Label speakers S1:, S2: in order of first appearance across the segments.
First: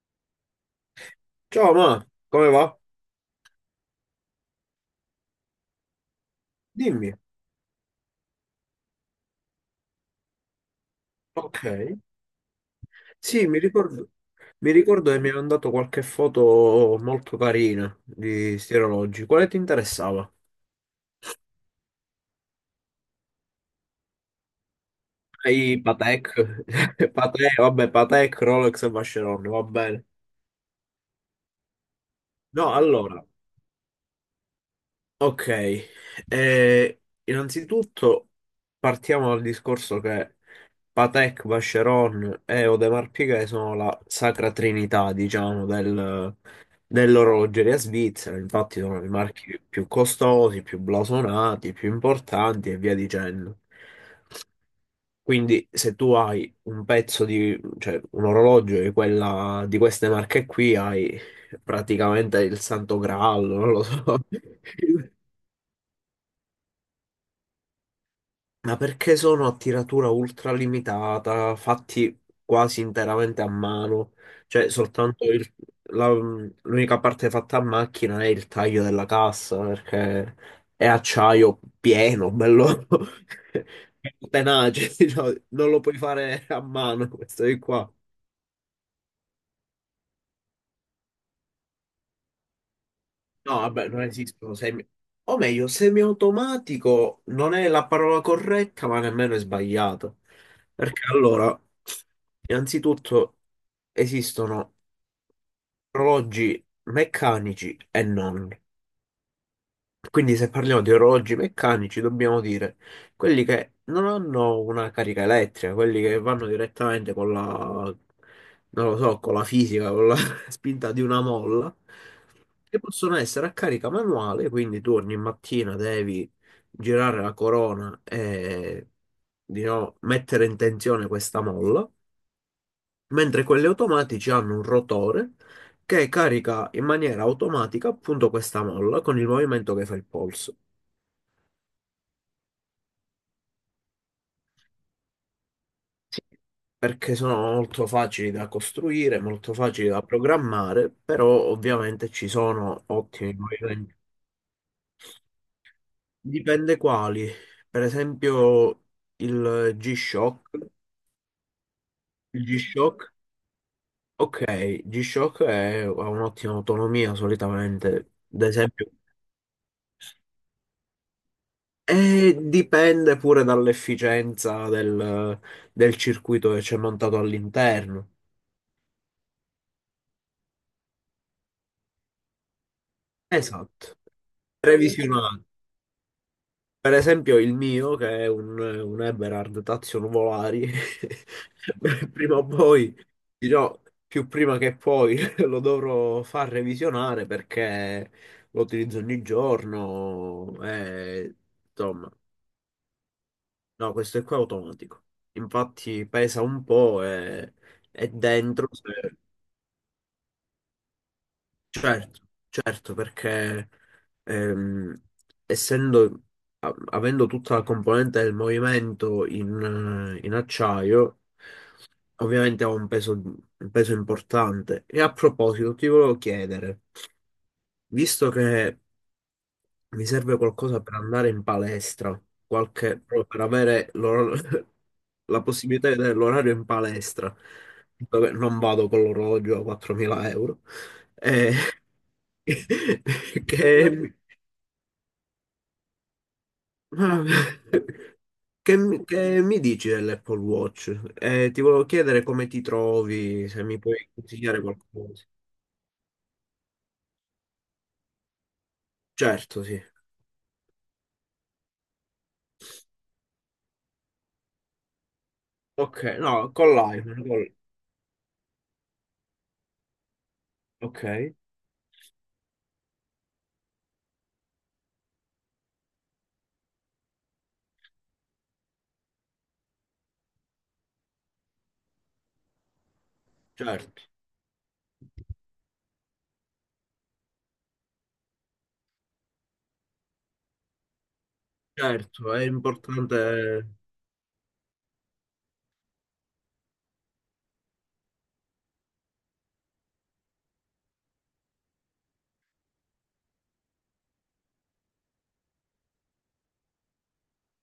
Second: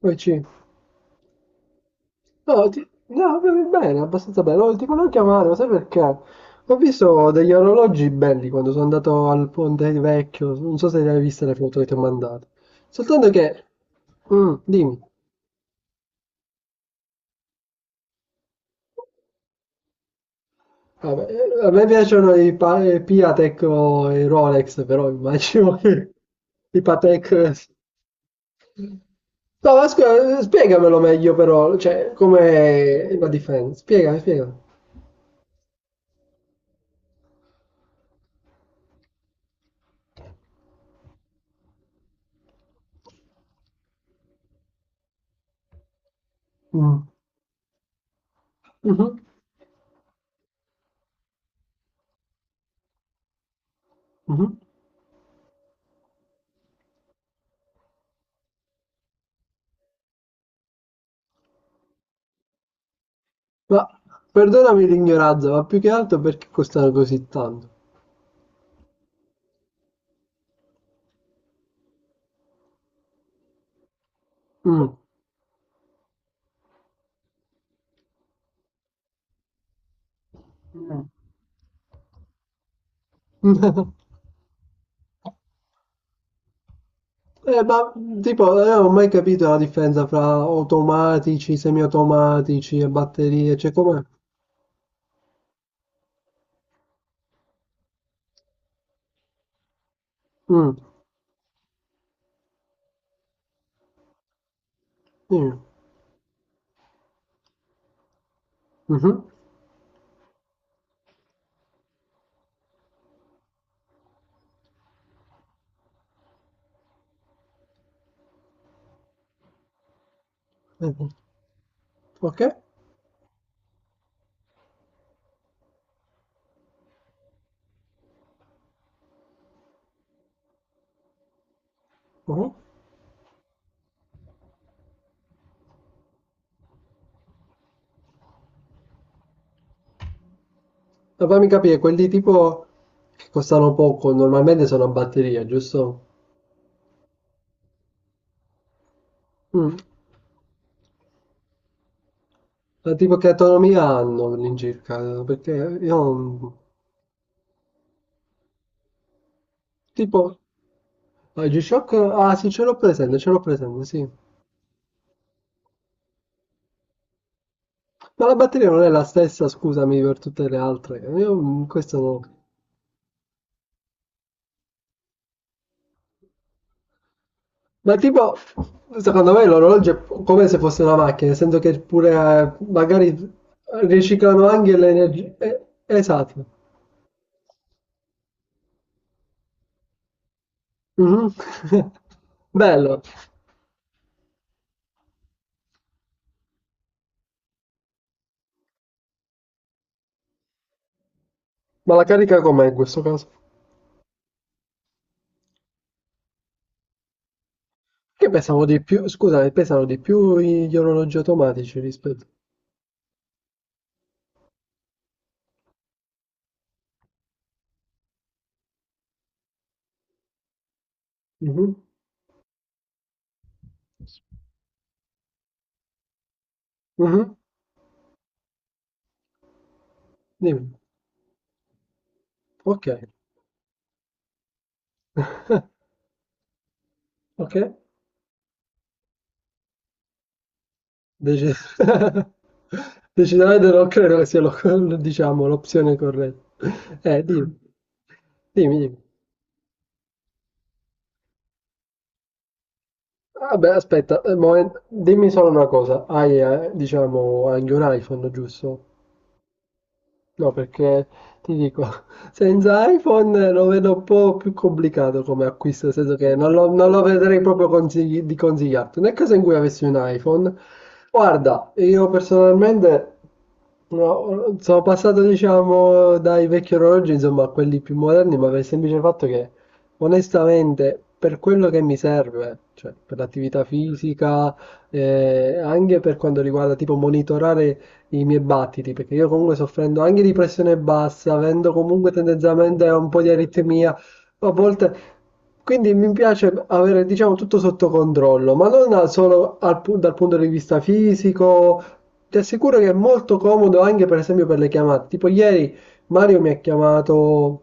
S1: Poi ci-
S2: Ciao, ma come
S1: No,
S2: va?
S1: no, bene, abbastanza bene. No, ti volevo chiamare, ma sai perché? Ho
S2: Dimmi.
S1: visto degli orologi belli quando sono andato al Ponte Vecchio. Non so se ne hai viste le
S2: Ok.
S1: foto che ti ho mandato. Soltanto
S2: Sì, mi
S1: che...
S2: ricordo,
S1: Mm,
S2: mi
S1: dimmi.
S2: ricordo che mi hai mandato qualche foto molto carina di sti orologi. Quale ti interessava?
S1: Vabbè, a me piacciono i Piatek o i Rolex, però immagino
S2: I
S1: che
S2: Patek.
S1: i Patek...
S2: Patek, vabbè, Patek, Rolex e Vacheron, va
S1: No, ma
S2: bene.
S1: scusa, spiegamelo meglio però, cioè,
S2: No,
S1: com'è
S2: allora,
S1: la differenza. Spiega, spiega.
S2: ok. Innanzitutto partiamo dal discorso che Patek, Vacheron e Audemars Piguet sono la sacra trinità, diciamo,
S1: Mm.
S2: dell'orologeria svizzera. Infatti sono i
S1: Mhm,
S2: marchi più costosi, più blasonati, più importanti e via dicendo.
S1: mhm.
S2: Quindi se tu hai un pezzo di, cioè un orologio di queste marche qui, hai praticamente il Santo Graal, non lo
S1: Ma
S2: so.
S1: perdonami l'ignoranza, ma più che altro perché costano così tanto?
S2: Ma perché sono a tiratura ultralimitata, fatti quasi interamente a mano? Cioè,
S1: Mm.
S2: soltanto la- l'unica parte fatta a macchina è il taglio della cassa, perché è
S1: Mm.
S2: acciaio pieno, bello, tenace, diciamo. Non lo puoi fare a mano questo di qua.
S1: Ma tipo, io non ho mai capito la differenza fra automatici, semiautomatici e batterie,
S2: No,
S1: cioè
S2: vabbè,
S1: com'è?
S2: non esistono semi... O meglio, semiautomatico non è la parola corretta, ma nemmeno è sbagliata.
S1: Mm.
S2: Perché allora... Innanzitutto esistono
S1: Sì.
S2: orologi meccanici e non.
S1: Mhm.
S2: Quindi se parliamo di orologi meccanici dobbiamo dire quelli che non hanno una carica elettrica, quelli che vanno direttamente con la, non lo so, con la fisica, con la spinta
S1: Eh,
S2: di una molla,
S1: ok.
S2: che possono essere a carica manuale, quindi tu ogni mattina devi girare la corona e, diciamo, mettere in tensione questa molla.
S1: Mhm.
S2: Mentre quelli automatici hanno un rotore che carica in maniera automatica appunto questa molla con il movimento che fa il polso.
S1: Ma fammi capire, quelli tipo che costano poco, normalmente sono a batteria, giusto?
S2: Sì. Perché sono molto facili da costruire, molto
S1: Mm.
S2: facili da programmare, però ovviamente ci sono
S1: Ma tipo che
S2: ottimi
S1: autonomia
S2: movimenti.
S1: hanno all'incirca? Perché io non-
S2: Dipende quali. Per esempio il
S1: tipo...
S2: G-Shock.
S1: Ah, il G-Shock? Ah,
S2: Il
S1: sì,
S2: G-Shock,
S1: ce l'ho presente, sì.
S2: ok, G-Shock ha un'ottima autonomia solitamente.
S1: Ma la
S2: Ad
S1: batteria non è
S2: esempio.
S1: la stessa, scusami, per tutte le altre. Io questo no.
S2: E dipende pure dall'efficienza del circuito che c'è montato
S1: Ma
S2: all'interno.
S1: tipo, secondo me l'orologio è come se fosse una macchina, nel senso che pure magari
S2: Esatto.
S1: riciclano anche le energie.
S2: Previsionale.
S1: Eh, esatto.
S2: Per esempio il mio, che è un Eberhard Tazio Nuvolari,
S1: Mhm.
S2: prima o poi,
S1: Bello.
S2: dirò più prima che poi, lo dovrò far revisionare perché lo utilizzo ogni giorno e,
S1: Ma la
S2: insomma,
S1: carica com'è in questo caso?
S2: no, questo è qua automatico. Infatti pesa un po' e... E
S1: Che pesano
S2: dentro,
S1: di più,
S2: se-.
S1: scusami, pesano di più gli orologi automatici
S2: Certo,
S1: rispetto.
S2: certo, perché ehm, essendo, avendo tutta la componente del movimento in acciaio,
S1: Mhm.
S2: ovviamente ha un peso importante. E a proposito, ti volevo chiedere,
S1: Mhm.
S2: visto che mi serve
S1: Dimmi.
S2: qualcosa per andare in palestra,
S1: Ok.
S2: qualche, proprio per avere la possibilità di vedere l'orario in palestra,
S1: Ok.
S2: dove non vado con l'orologio a 4.000 euro, eh,
S1: Dece- Decisamente non
S2: che, mi-
S1: credo che sia diciamo, l'opzione corretta. Dimmi,
S2: che
S1: dimmi, dimmi.
S2: mi che mi dici dell'Apple Watch? Ti volevo chiedere come ti trovi, se
S1: Vabbè,
S2: mi puoi
S1: aspetta,
S2: consigliare qualcosa.
S1: dimmi solo una cosa. Hai, diciamo, anche un iPhone, giusto?
S2: Certo, sì.
S1: No, perché ti dico, senza iPhone lo vedo un po' più complicato come acquisto, nel
S2: Ok,
S1: senso che non
S2: no,
S1: lo,
S2: con
S1: non lo
S2: l'iPhone,
S1: vedrei proprio di consigliarti. Nel caso in cui avessi un iPhone,
S2: ok,
S1: guarda, io personalmente no, sono passato, diciamo, dai vecchi orologi, insomma, a quelli più moderni, ma per il semplice fatto che, onestamente, per quello che mi serve, cioè per l'attività
S2: certo,
S1: fisica, anche per quanto riguarda tipo monitorare i miei battiti, perché io comunque soffrendo anche di pressione bassa, avendo comunque
S2: certo, è
S1: tendenzialmente un po' di
S2: importante.
S1: aritmia, a volte... Quindi mi piace avere, diciamo, tutto sotto controllo, ma non al- solo dal punto di vista fisico. Ti assicuro che è molto comodo anche, per esempio, per le chiamate. Tipo ieri Mario mi ha chiamato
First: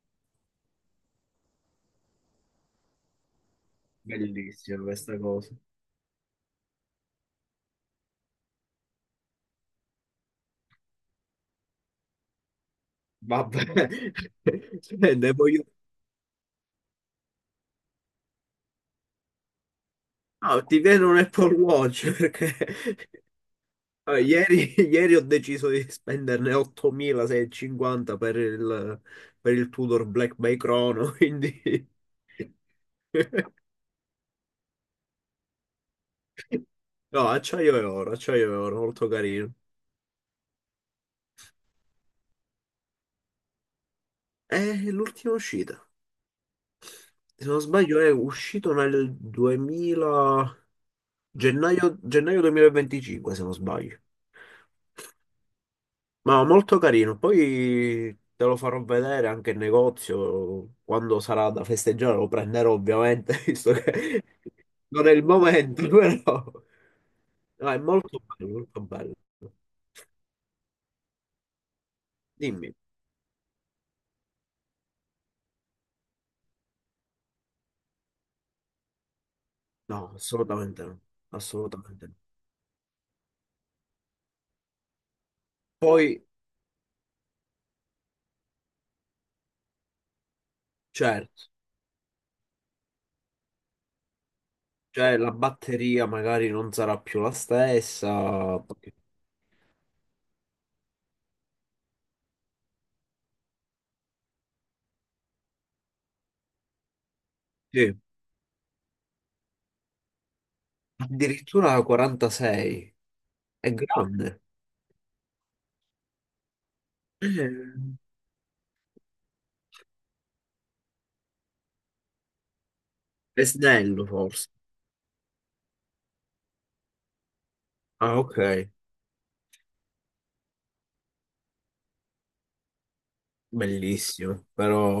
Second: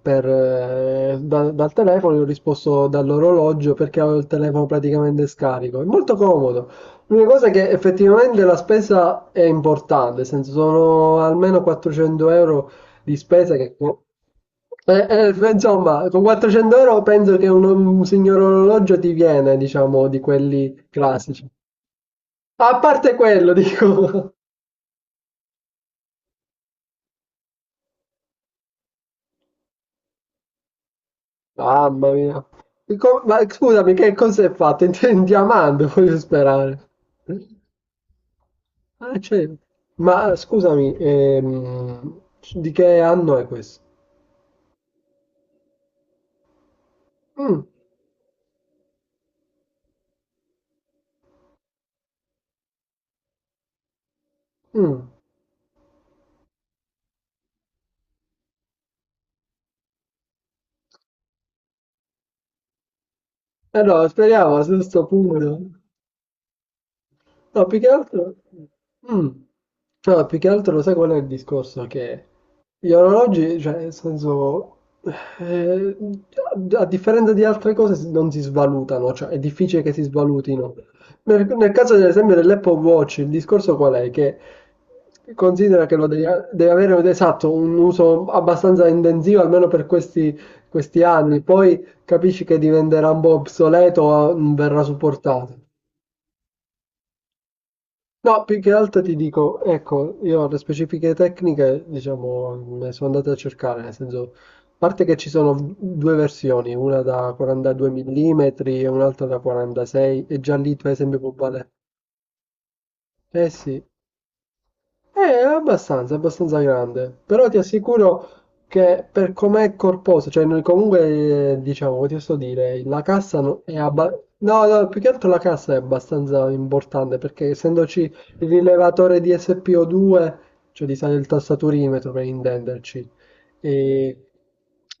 S1: per, dal telefono, gli ho risposto dall'orologio perché avevo il telefono
S2: Bellissima questa
S1: praticamente
S2: cosa.
S1: scarico. È molto comodo. L'unica cosa è che effettivamente la spesa è importante, nel senso sono almeno 400 euro di spesa
S2: Vabbè.
S1: che...
S2: Cioè, ne voglio...
S1: Insomma, con 400 euro penso che un signor orologio ti viene, diciamo, di
S2: Ah, ti
S1: quelli
S2: viene un
S1: classici.
S2: Apple Watch perché
S1: A parte quello,
S2: allora,
S1: dico...
S2: ieri ho deciso di spenderne 8.650 per il Tudor Black Bay Chrono, quindi...
S1: Mamma mia. Ma scusami, che cosa è fatto? In diamante, voglio sperare.
S2: No, acciaio e oro, molto
S1: Ah,
S2: carino.
S1: certo. Ma scusami, di che anno è questo?
S2: È l'ultima uscita. Se non
S1: Mm,
S2: sbaglio è uscito nel 2000... Gennaio, gennaio 2025, se non sbaglio.
S1: mm.
S2: Ma molto carino, poi te lo farò vedere anche in negozio quando sarà da festeggiare, lo prenderò ovviamente, visto
S1: Allora,
S2: che
S1: speriamo a questo
S2: non è il
S1: punto.
S2: momento, però
S1: No,
S2: no, è
S1: più che
S2: molto
S1: altro...
S2: bello, molto bello.
S1: Mm. No, più che altro lo sai qual è il discorso? Che
S2: Dimmi,
S1: gli orologi, cioè, nel senso, eh, a a differenza di altre cose non si svalutano, cioè è difficile che si
S2: no,
S1: svalutino.
S2: assolutamente no,
S1: Nel caso, ad
S2: assolutamente no.
S1: esempio, dell'Apple Watch, il discorso qual è? Che considera che lo
S2: Poi,
S1: devi avere esatto, un uso abbastanza intensivo, almeno per questi anni,
S2: certo,
S1: poi capisci che diventerà un po' obsoleto o non verrà
S2: cioè la
S1: supportato.
S2: batteria magari non sarà più la
S1: No,
S2: stessa,
S1: più che
S2: perché-
S1: altro ti dico, ecco, io le specifiche tecniche, diciamo, me sono andate a cercare, nel senso, a parte che ci sono due versioni, una da 42
S2: sì,
S1: mm e un'altra da 46, e già lì per esempio può valere.
S2: addirittura 46,
S1: Eh
S2: è
S1: sì,
S2: grande.
S1: è abbastanza, abbastanza grande, però ti
S2: Eh,
S1: assicuro che per com'è corposo, cioè noi comunque, diciamo, che ti sto a dire, la cassa
S2: è
S1: no- è
S2: snello
S1: abba-
S2: forse.
S1: no, no, più che altro la cassa è abbastanza importante perché essendoci
S2: Ah, ok.
S1: il rilevatore di SPO2, cioè di sale il tastaturimetro per intenderci, e,
S2: Bellissimo,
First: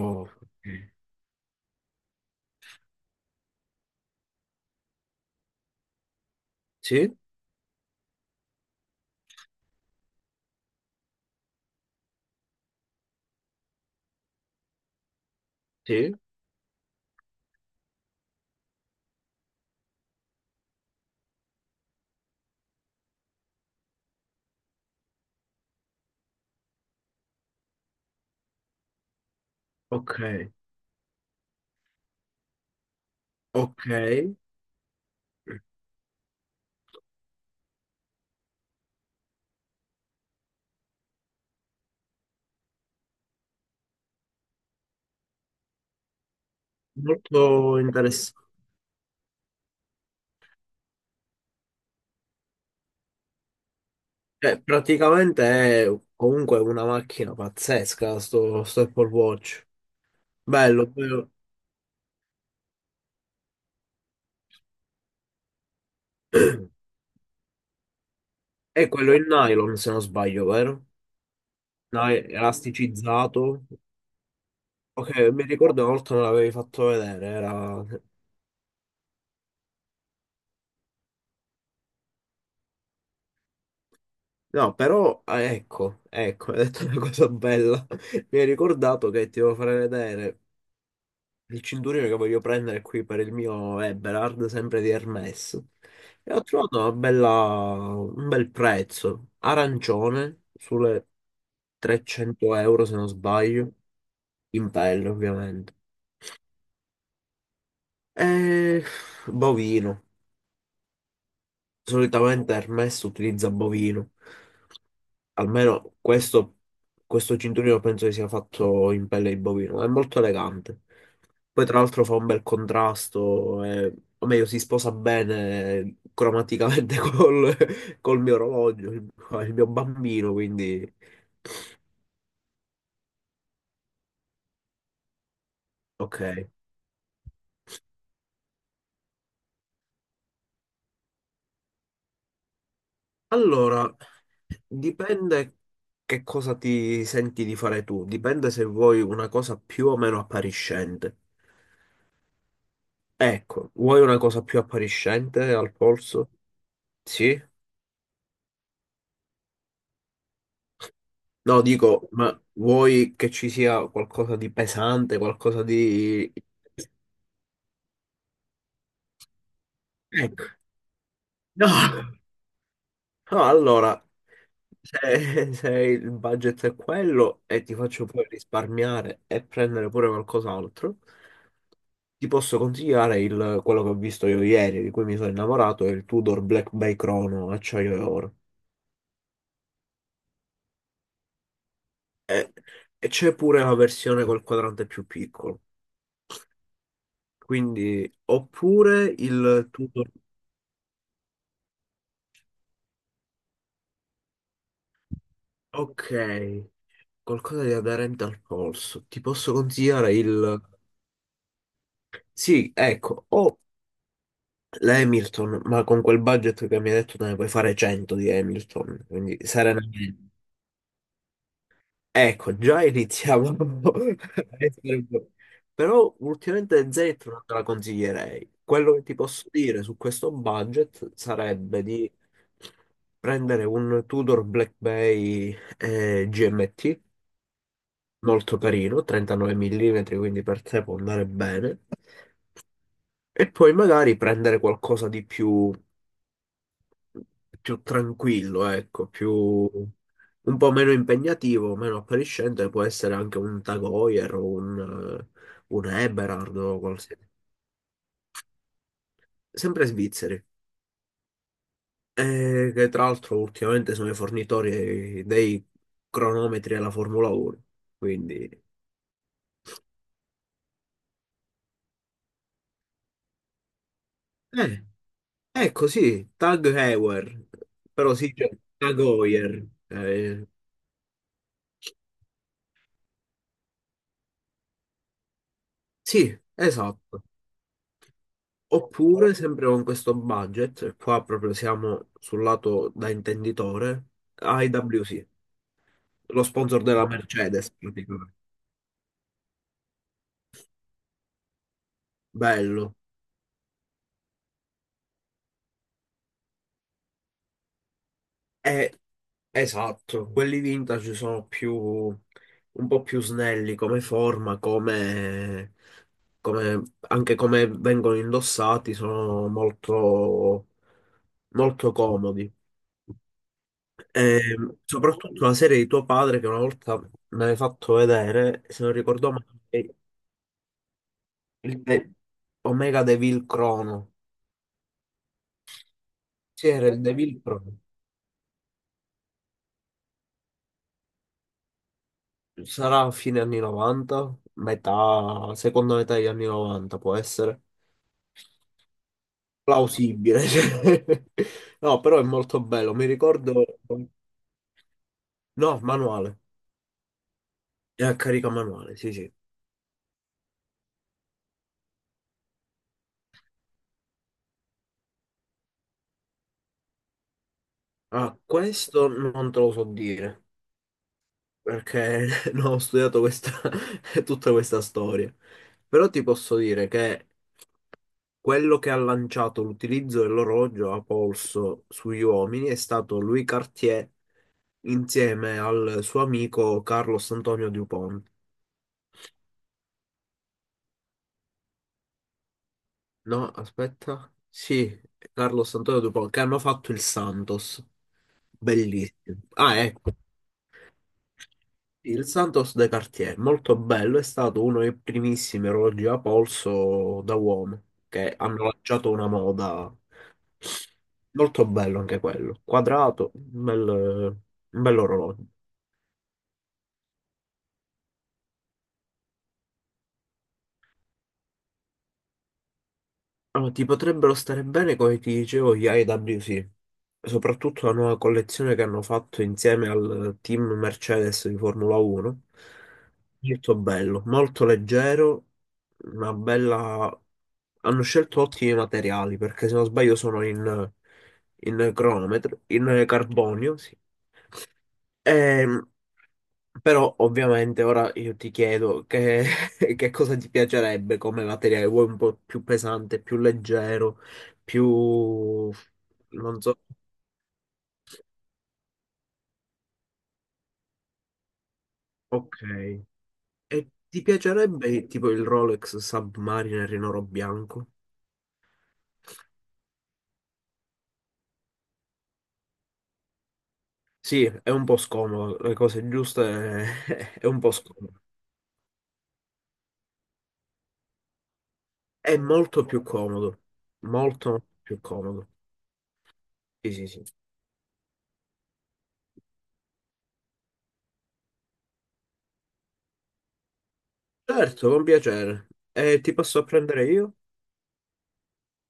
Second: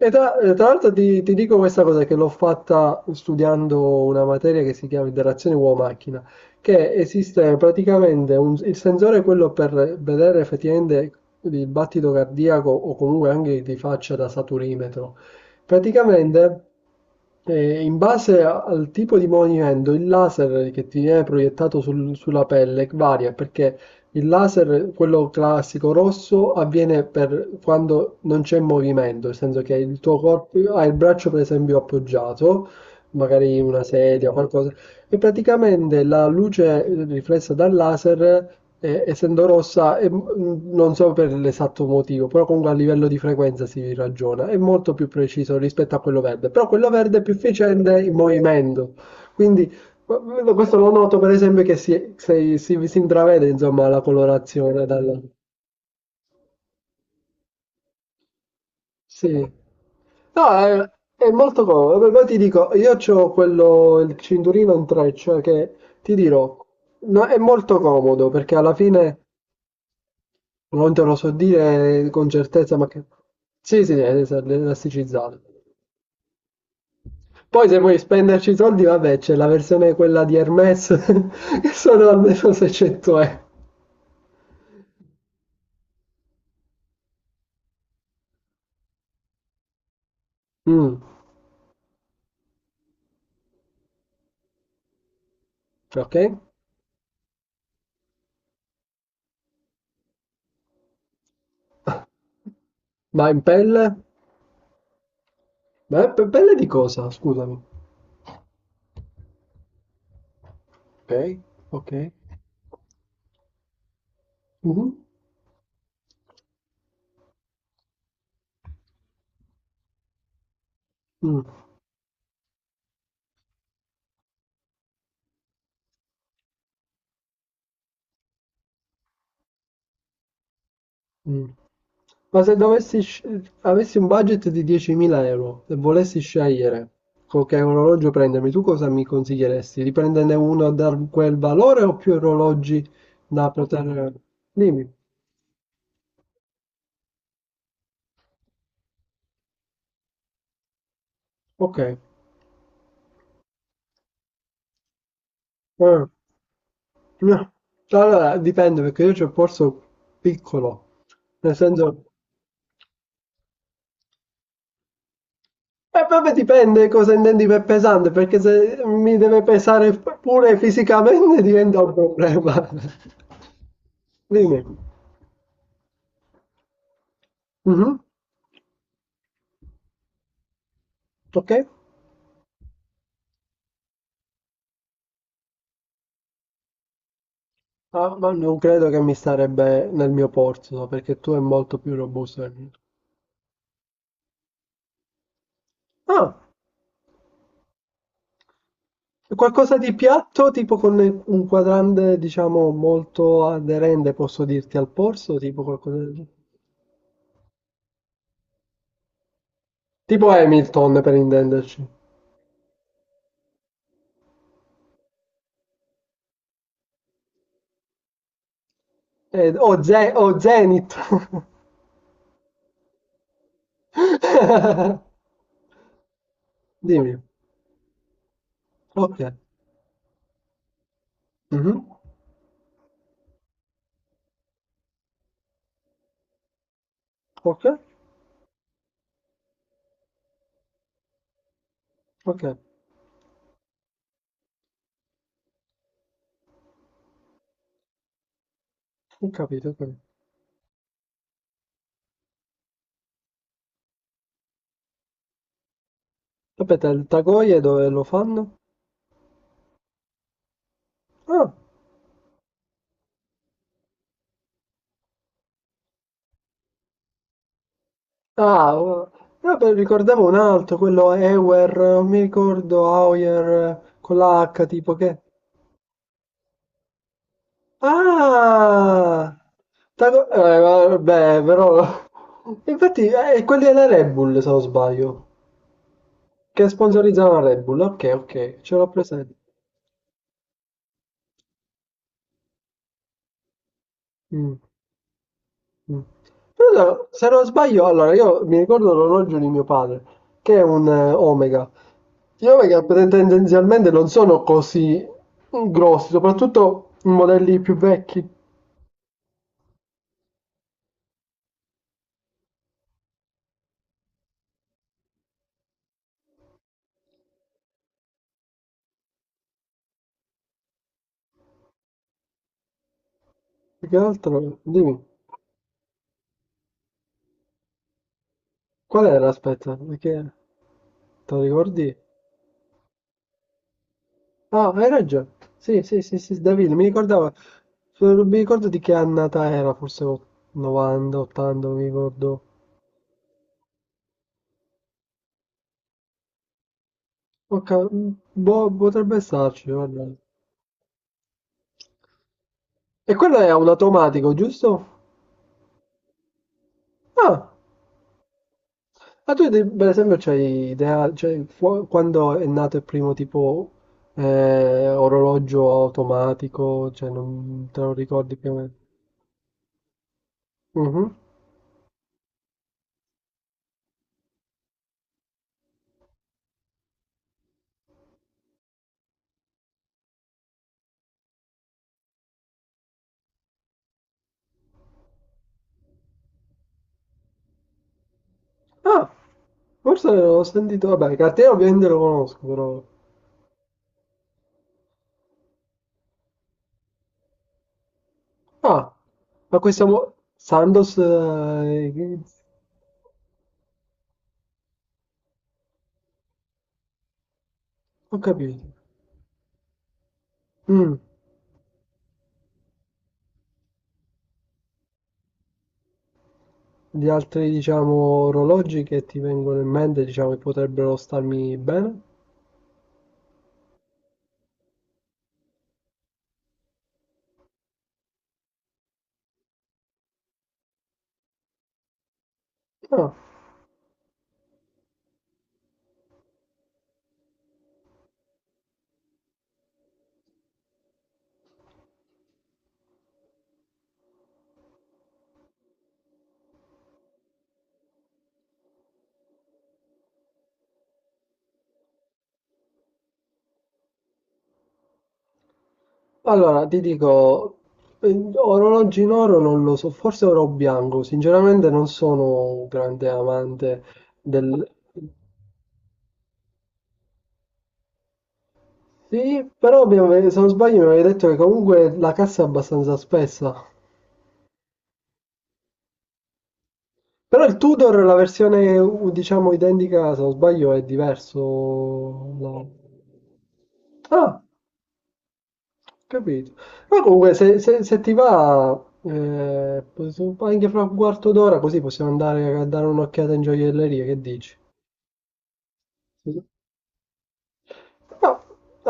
S1: e tra, e tra
S2: ok.
S1: l'altro ti dico questa cosa che l'ho fatta studiando una materia che si chiama interazione uomo-macchina, che
S2: Sì,
S1: esiste praticamente il sensore è quello per vedere effettivamente il battito cardiaco o comunque anche di faccia da saturimetro.
S2: sì,
S1: Praticamente, in base al tipo di movimento, il laser che ti viene proiettato sulla pelle varia perché il laser, quello classico rosso, avviene per quando non c'è movimento, nel senso che il tuo
S2: ok,
S1: corpo ha il braccio per esempio appoggiato magari una
S2: ok.
S1: sedia o qualcosa, e praticamente la luce riflessa dal laser, essendo rossa, è non so per l'esatto motivo, però comunque a livello di frequenza si ragiona, è molto più preciso rispetto a quello verde, però quello verde è più
S2: Molto
S1: efficiente in
S2: interessante.
S1: movimento, quindi questo lo noto per esempio che si intravede insomma la
S2: Cioè,
S1: colorazione dal...
S2: praticamente è comunque una macchina pazzesca, sto Apple
S1: Sì.
S2: Watch.
S1: No,
S2: Bello,
S1: è
S2: bello.
S1: molto comodo. Poi ti dico, io c'ho quello, il cinturino in treccia che ti dirò, no, è molto comodo perché alla
S2: È quello
S1: fine
S2: in nylon, se non sbaglio, vero?
S1: non te lo so dire
S2: No, è
S1: con certezza, ma che...
S2: elasticizzato.
S1: Sì, sì, è
S2: Ok,
S1: elasticizzato.
S2: mi ricordo una volta me l'avevi fatto vedere,
S1: Poi se
S2: era...
S1: vuoi spenderci i soldi, vabbè, c'è la versione quella di Hermes che sono almeno 600 euro.
S2: No, però, ah, ecco, ecco, hai detto una cosa bella. Mi hai ricordato che ti devo fare vedere
S1: Mm,
S2: il cinturino che voglio prendere qui per il mio Eberhard, sempre di Hermes.
S1: ok.
S2: E ho trovato un bel prezzo, arancione, sulle 300 euro se non
S1: Ma in
S2: sbaglio,
S1: pelle?
S2: in pelle ovviamente.
S1: Ma in pelle di cosa? Scusami.
S2: E bovino,
S1: Ok, ok.
S2: solitamente Hermes utilizza bovino.
S1: Mhm.
S2: Almeno questo cinturino penso che sia fatto in pelle di bovino, è molto elegante.
S1: Mh,
S2: Poi tra l'altro fa un bel contrasto, o meglio si sposa bene cromaticamente col mio orologio, il mio bambino, quindi
S1: mh. Ma se dovessi sce avessi un budget di 10.000 € e volessi
S2: ok.
S1: scegliere co che orologio prendermi, tu cosa mi consiglieresti? Di prenderne uno da quel valore o più orologi da
S2: Allora,
S1: poter... Dimmi.
S2: dipende che cosa ti senti di fare tu, dipende se vuoi una cosa più o meno appariscente.
S1: Ok.
S2: Ecco, vuoi una cosa più appariscente al polso? Sì?
S1: No. Allora, dipende perché io c'ho il polso piccolo, nel
S2: No,
S1: senso...
S2: dico, ma vuoi che ci sia qualcosa di pesante, qualcosa
S1: E
S2: di...
S1: vabbè dipende cosa intendi per pesante, perché se mi deve pesare
S2: Ecco.
S1: pure fisicamente
S2: No,
S1: diventa un problema.
S2: no, allora,
S1: Dimmi.
S2: se il budget è quello e ti
S1: Mhm.
S2: faccio poi risparmiare e prendere pure qualcos'altro,
S1: Ok.
S2: ti posso consigliare quello che ho visto io ieri, di cui mi sono innamorato, è il Tudor Black Bay Chrono acciaio e
S1: Ah, ma
S2: oro.
S1: non credo che mi starebbe nel mio porto, perché tu è molto più robusto del
S2: E,
S1: mio.
S2: e c'è pure la versione col quadrante più piccolo.
S1: Ah,
S2: Quindi, oppure il
S1: qualcosa di
S2: Tudor...
S1: piatto, tipo con un quadrante, diciamo, molto aderente, posso dirti, al polso, tipo qualcosa
S2: Ok.
S1: del...
S2: Qualcosa di aderente al polso. Ti posso consigliare
S1: Tipo
S2: il...
S1: Hamilton, per intenderci.
S2: Sì, ecco, o l'Hamilton, ma con quel budget che mi hai detto te ne puoi fare 100 di Hamilton, quindi
S1: O, Ze-
S2: serenamente.
S1: o Zenith.
S2: Ecco, già iniziamo a essere un po'. Però ultimamente
S1: Dimmi.
S2: Zeta non te la consiglierei. Quello che ti
S1: Ok.
S2: posso dire su questo budget
S1: Mhm.
S2: sarebbe di prendere un Tudor Black Bay GMT
S1: Ok,
S2: molto carino, 39 mm, quindi per te può andare bene.
S1: ok.
S2: E poi magari prendere qualcosa di più, più tranquillo, ecco,
S1: Ho
S2: più,
S1: capito. Ho capito.
S2: un po' meno impegnativo, meno appariscente, può essere anche un Tag Heuer o un Eberhard o
S1: Aspetta, il
S2: qualsiasi.
S1: Tagoie dove lo fanno?
S2: Sempre svizzeri.
S1: Ah.
S2: Che tra l'altro ultimamente sono i fornitori dei cronometri alla Formula 1, quindi...
S1: Ah, oh. Vabbè, ricordavo un altro, quello Ewer, non mi ricordo, Auer, con la H,
S2: Eh.
S1: tipo che...
S2: Ecco, sì, Tag Heuer, però sì, cioè, Tag
S1: Ah!
S2: Heuer,
S1: Vabbè, però... Infatti, quelli della Red Bull, se non sbaglio,
S2: sì,
S1: che
S2: esatto.
S1: sponsorizzano la Red Bull, ok, ok, ce l'ho presente.
S2: Oppure, sempre con questo budget, e qua proprio siamo sul lato da intenditore,
S1: Mm.
S2: AEWC,
S1: Mh.
S2: lo sponsor della
S1: Però se non
S2: Mercedes,
S1: sbaglio, allora
S2: praticamente.
S1: io mi ricordo l'orologio di mio padre, che è un Omega. Gli Omega
S2: Bello.
S1: tendenzialmente non sono così grossi, soprattutto i modelli più vecchi.
S2: E esatto, quelli vintage sono un po' più snelli come forma, come, come- anche come vengono indossati, sono molto, molto comodi.
S1: Più che
S2: E,
S1: altro, dimmi,
S2: soprattutto la serie di tuo padre che una volta me l'hai fatto vedere, se non
S1: qual era?
S2: ricordo male,
S1: Aspetta,
S2: è
S1: perché te lo
S2: il
S1: ricordi?
S2: De- Omega Devil Chrono.
S1: Ah, hai ragione. Sì, sì, sì, sì,
S2: Sì,
S1: Davide, mi
S2: era il
S1: ricordava,
S2: Devil Chrono.
S1: mi ricordo di che annata era, forse 90, 80, mi ricordo.
S2: Sarà a fine anni 90, metà, seconda metà degli anni 90 può essere,
S1: Ok, boh, potrebbe starci, guarda.
S2: plausibile. Cioè. No, però è molto bello. Mi
S1: E quello è
S2: ricordo.
S1: un automatico, giusto?
S2: No, manuale.
S1: Ah,
S2: È a carica manuale, sì, sì.
S1: ma tu per esempio c'hai idea, cioè, quando è nato il primo tipo orologio automatico, cioè non te lo ricordi
S2: Ah,
S1: più o meno?
S2: questo non te lo so dire
S1: Mhm.
S2: perché non ho studiato questa, tutta questa storia. Però ti posso dire che quello che ha lanciato l'utilizzo dell'orologio a polso sugli uomini è stato Louis Cartier insieme al suo amico Carlos Antonio Dupont.
S1: Ah, forse l'ho sentito, vabbè, cartiere ovviamente lo conosco, però...
S2: No, aspetta. Sì, Carlos Antonio Dupont, che hanno fatto il Santos.
S1: Ah,
S2: Bellissimo.
S1: ma
S2: Ah,
S1: questo...
S2: ecco.
S1: Sandoz...
S2: Il Santos de Cartier, molto bello, è stato uno dei primissimi orologi a polso da uomo,
S1: ho
S2: che hanno
S1: capito.
S2: lanciato una moda.
S1: Mm.
S2: Molto bello anche quello. Quadrato, un bell'orologio.
S1: Gli altri, diciamo, orologi che ti vengono in mente, diciamo, che potrebbero starmi bene?
S2: Allora, ti potrebbero stare bene, come ti dicevo, gli IWC, soprattutto la nuova collezione che hanno fatto insieme al team Mercedes di Formula 1.
S1: Ah.
S2: Molto bello, molto leggero, una bella... Hanno scelto ottimi materiali, perché se non sbaglio sono in cronometro, in carbonio, sì. Ehm, però ovviamente ora io ti chiedo che, che cosa ti piacerebbe come materiale, vuoi un po' più pesante, più leggero, più... non
S1: Allora, ti
S2: so,
S1: dico, orologi in oro non lo so, forse oro bianco, sinceramente non sono
S2: ok.
S1: un grande amante
S2: E ti
S1: del...
S2: piacerebbe tipo il Rolex Submariner in oro bianco?
S1: Sì, però mi se non sbaglio mi avevi detto che comunque la cassa è abbastanza spessa.
S2: Sì, è un po' scomodo, le cose giuste è,
S1: Però
S2: è
S1: il
S2: un po'
S1: Tudor, la
S2: scomodo.
S1: versione diciamo identica, se non sbaglio, è diverso,
S2: È
S1: no?
S2: molto più comodo,
S1: Ah,
S2: molto più comodo.
S1: capito.
S2: Sì,
S1: Ma
S2: sì, sì.
S1: comunque, se ti va, anche fra un quarto d'ora, così possiamo andare a dare un'occhiata in gioielleria. Che dici?
S2: Certo, con piacere. E ti
S1: Sì.
S2: posso prendere io?
S1: No,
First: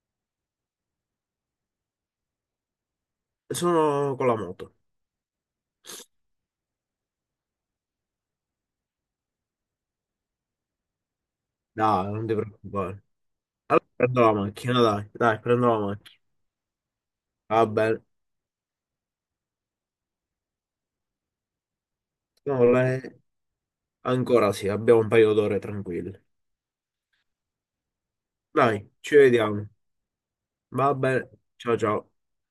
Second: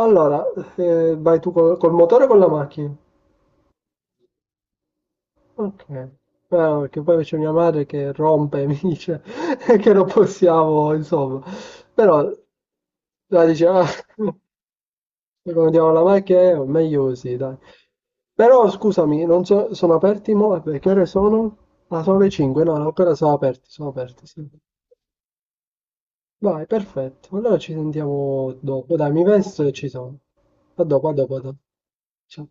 S1: allora, vai tu col motore o con la macchina?
S2: Sono con la moto.
S1: Ok. Ah, perché poi c'è mia madre che rompe e mi dice che non possiamo, insomma.
S2: Dai, non
S1: Però,
S2: ti preoccupare.
S1: la dice,
S2: Allora
S1: ah,
S2: prendo la macchina, dai, dai,
S1: Poi
S2: prendo
S1: quando
S2: la
S1: diamo la
S2: macchina.
S1: macchina, meglio così, dai.
S2: Va bene.
S1: Però scusami, non so, sono aperti mo? Beh, che ore sono? Ah, sono le 5,
S2: No,
S1: no, no, ancora
S2: le-
S1: sono aperti, sì.
S2: Ancora sì, abbiamo un paio d'ore tranquille.
S1: Vai, perfetto. Allora ci sentiamo
S2: Dai,
S1: dopo. Dai,
S2: ci
S1: mi vesto
S2: vediamo.
S1: e ci sono. A
S2: Va
S1: dopo, a
S2: bene.
S1: dopo, a dopo.
S2: Ciao ciao.
S1: Ciao.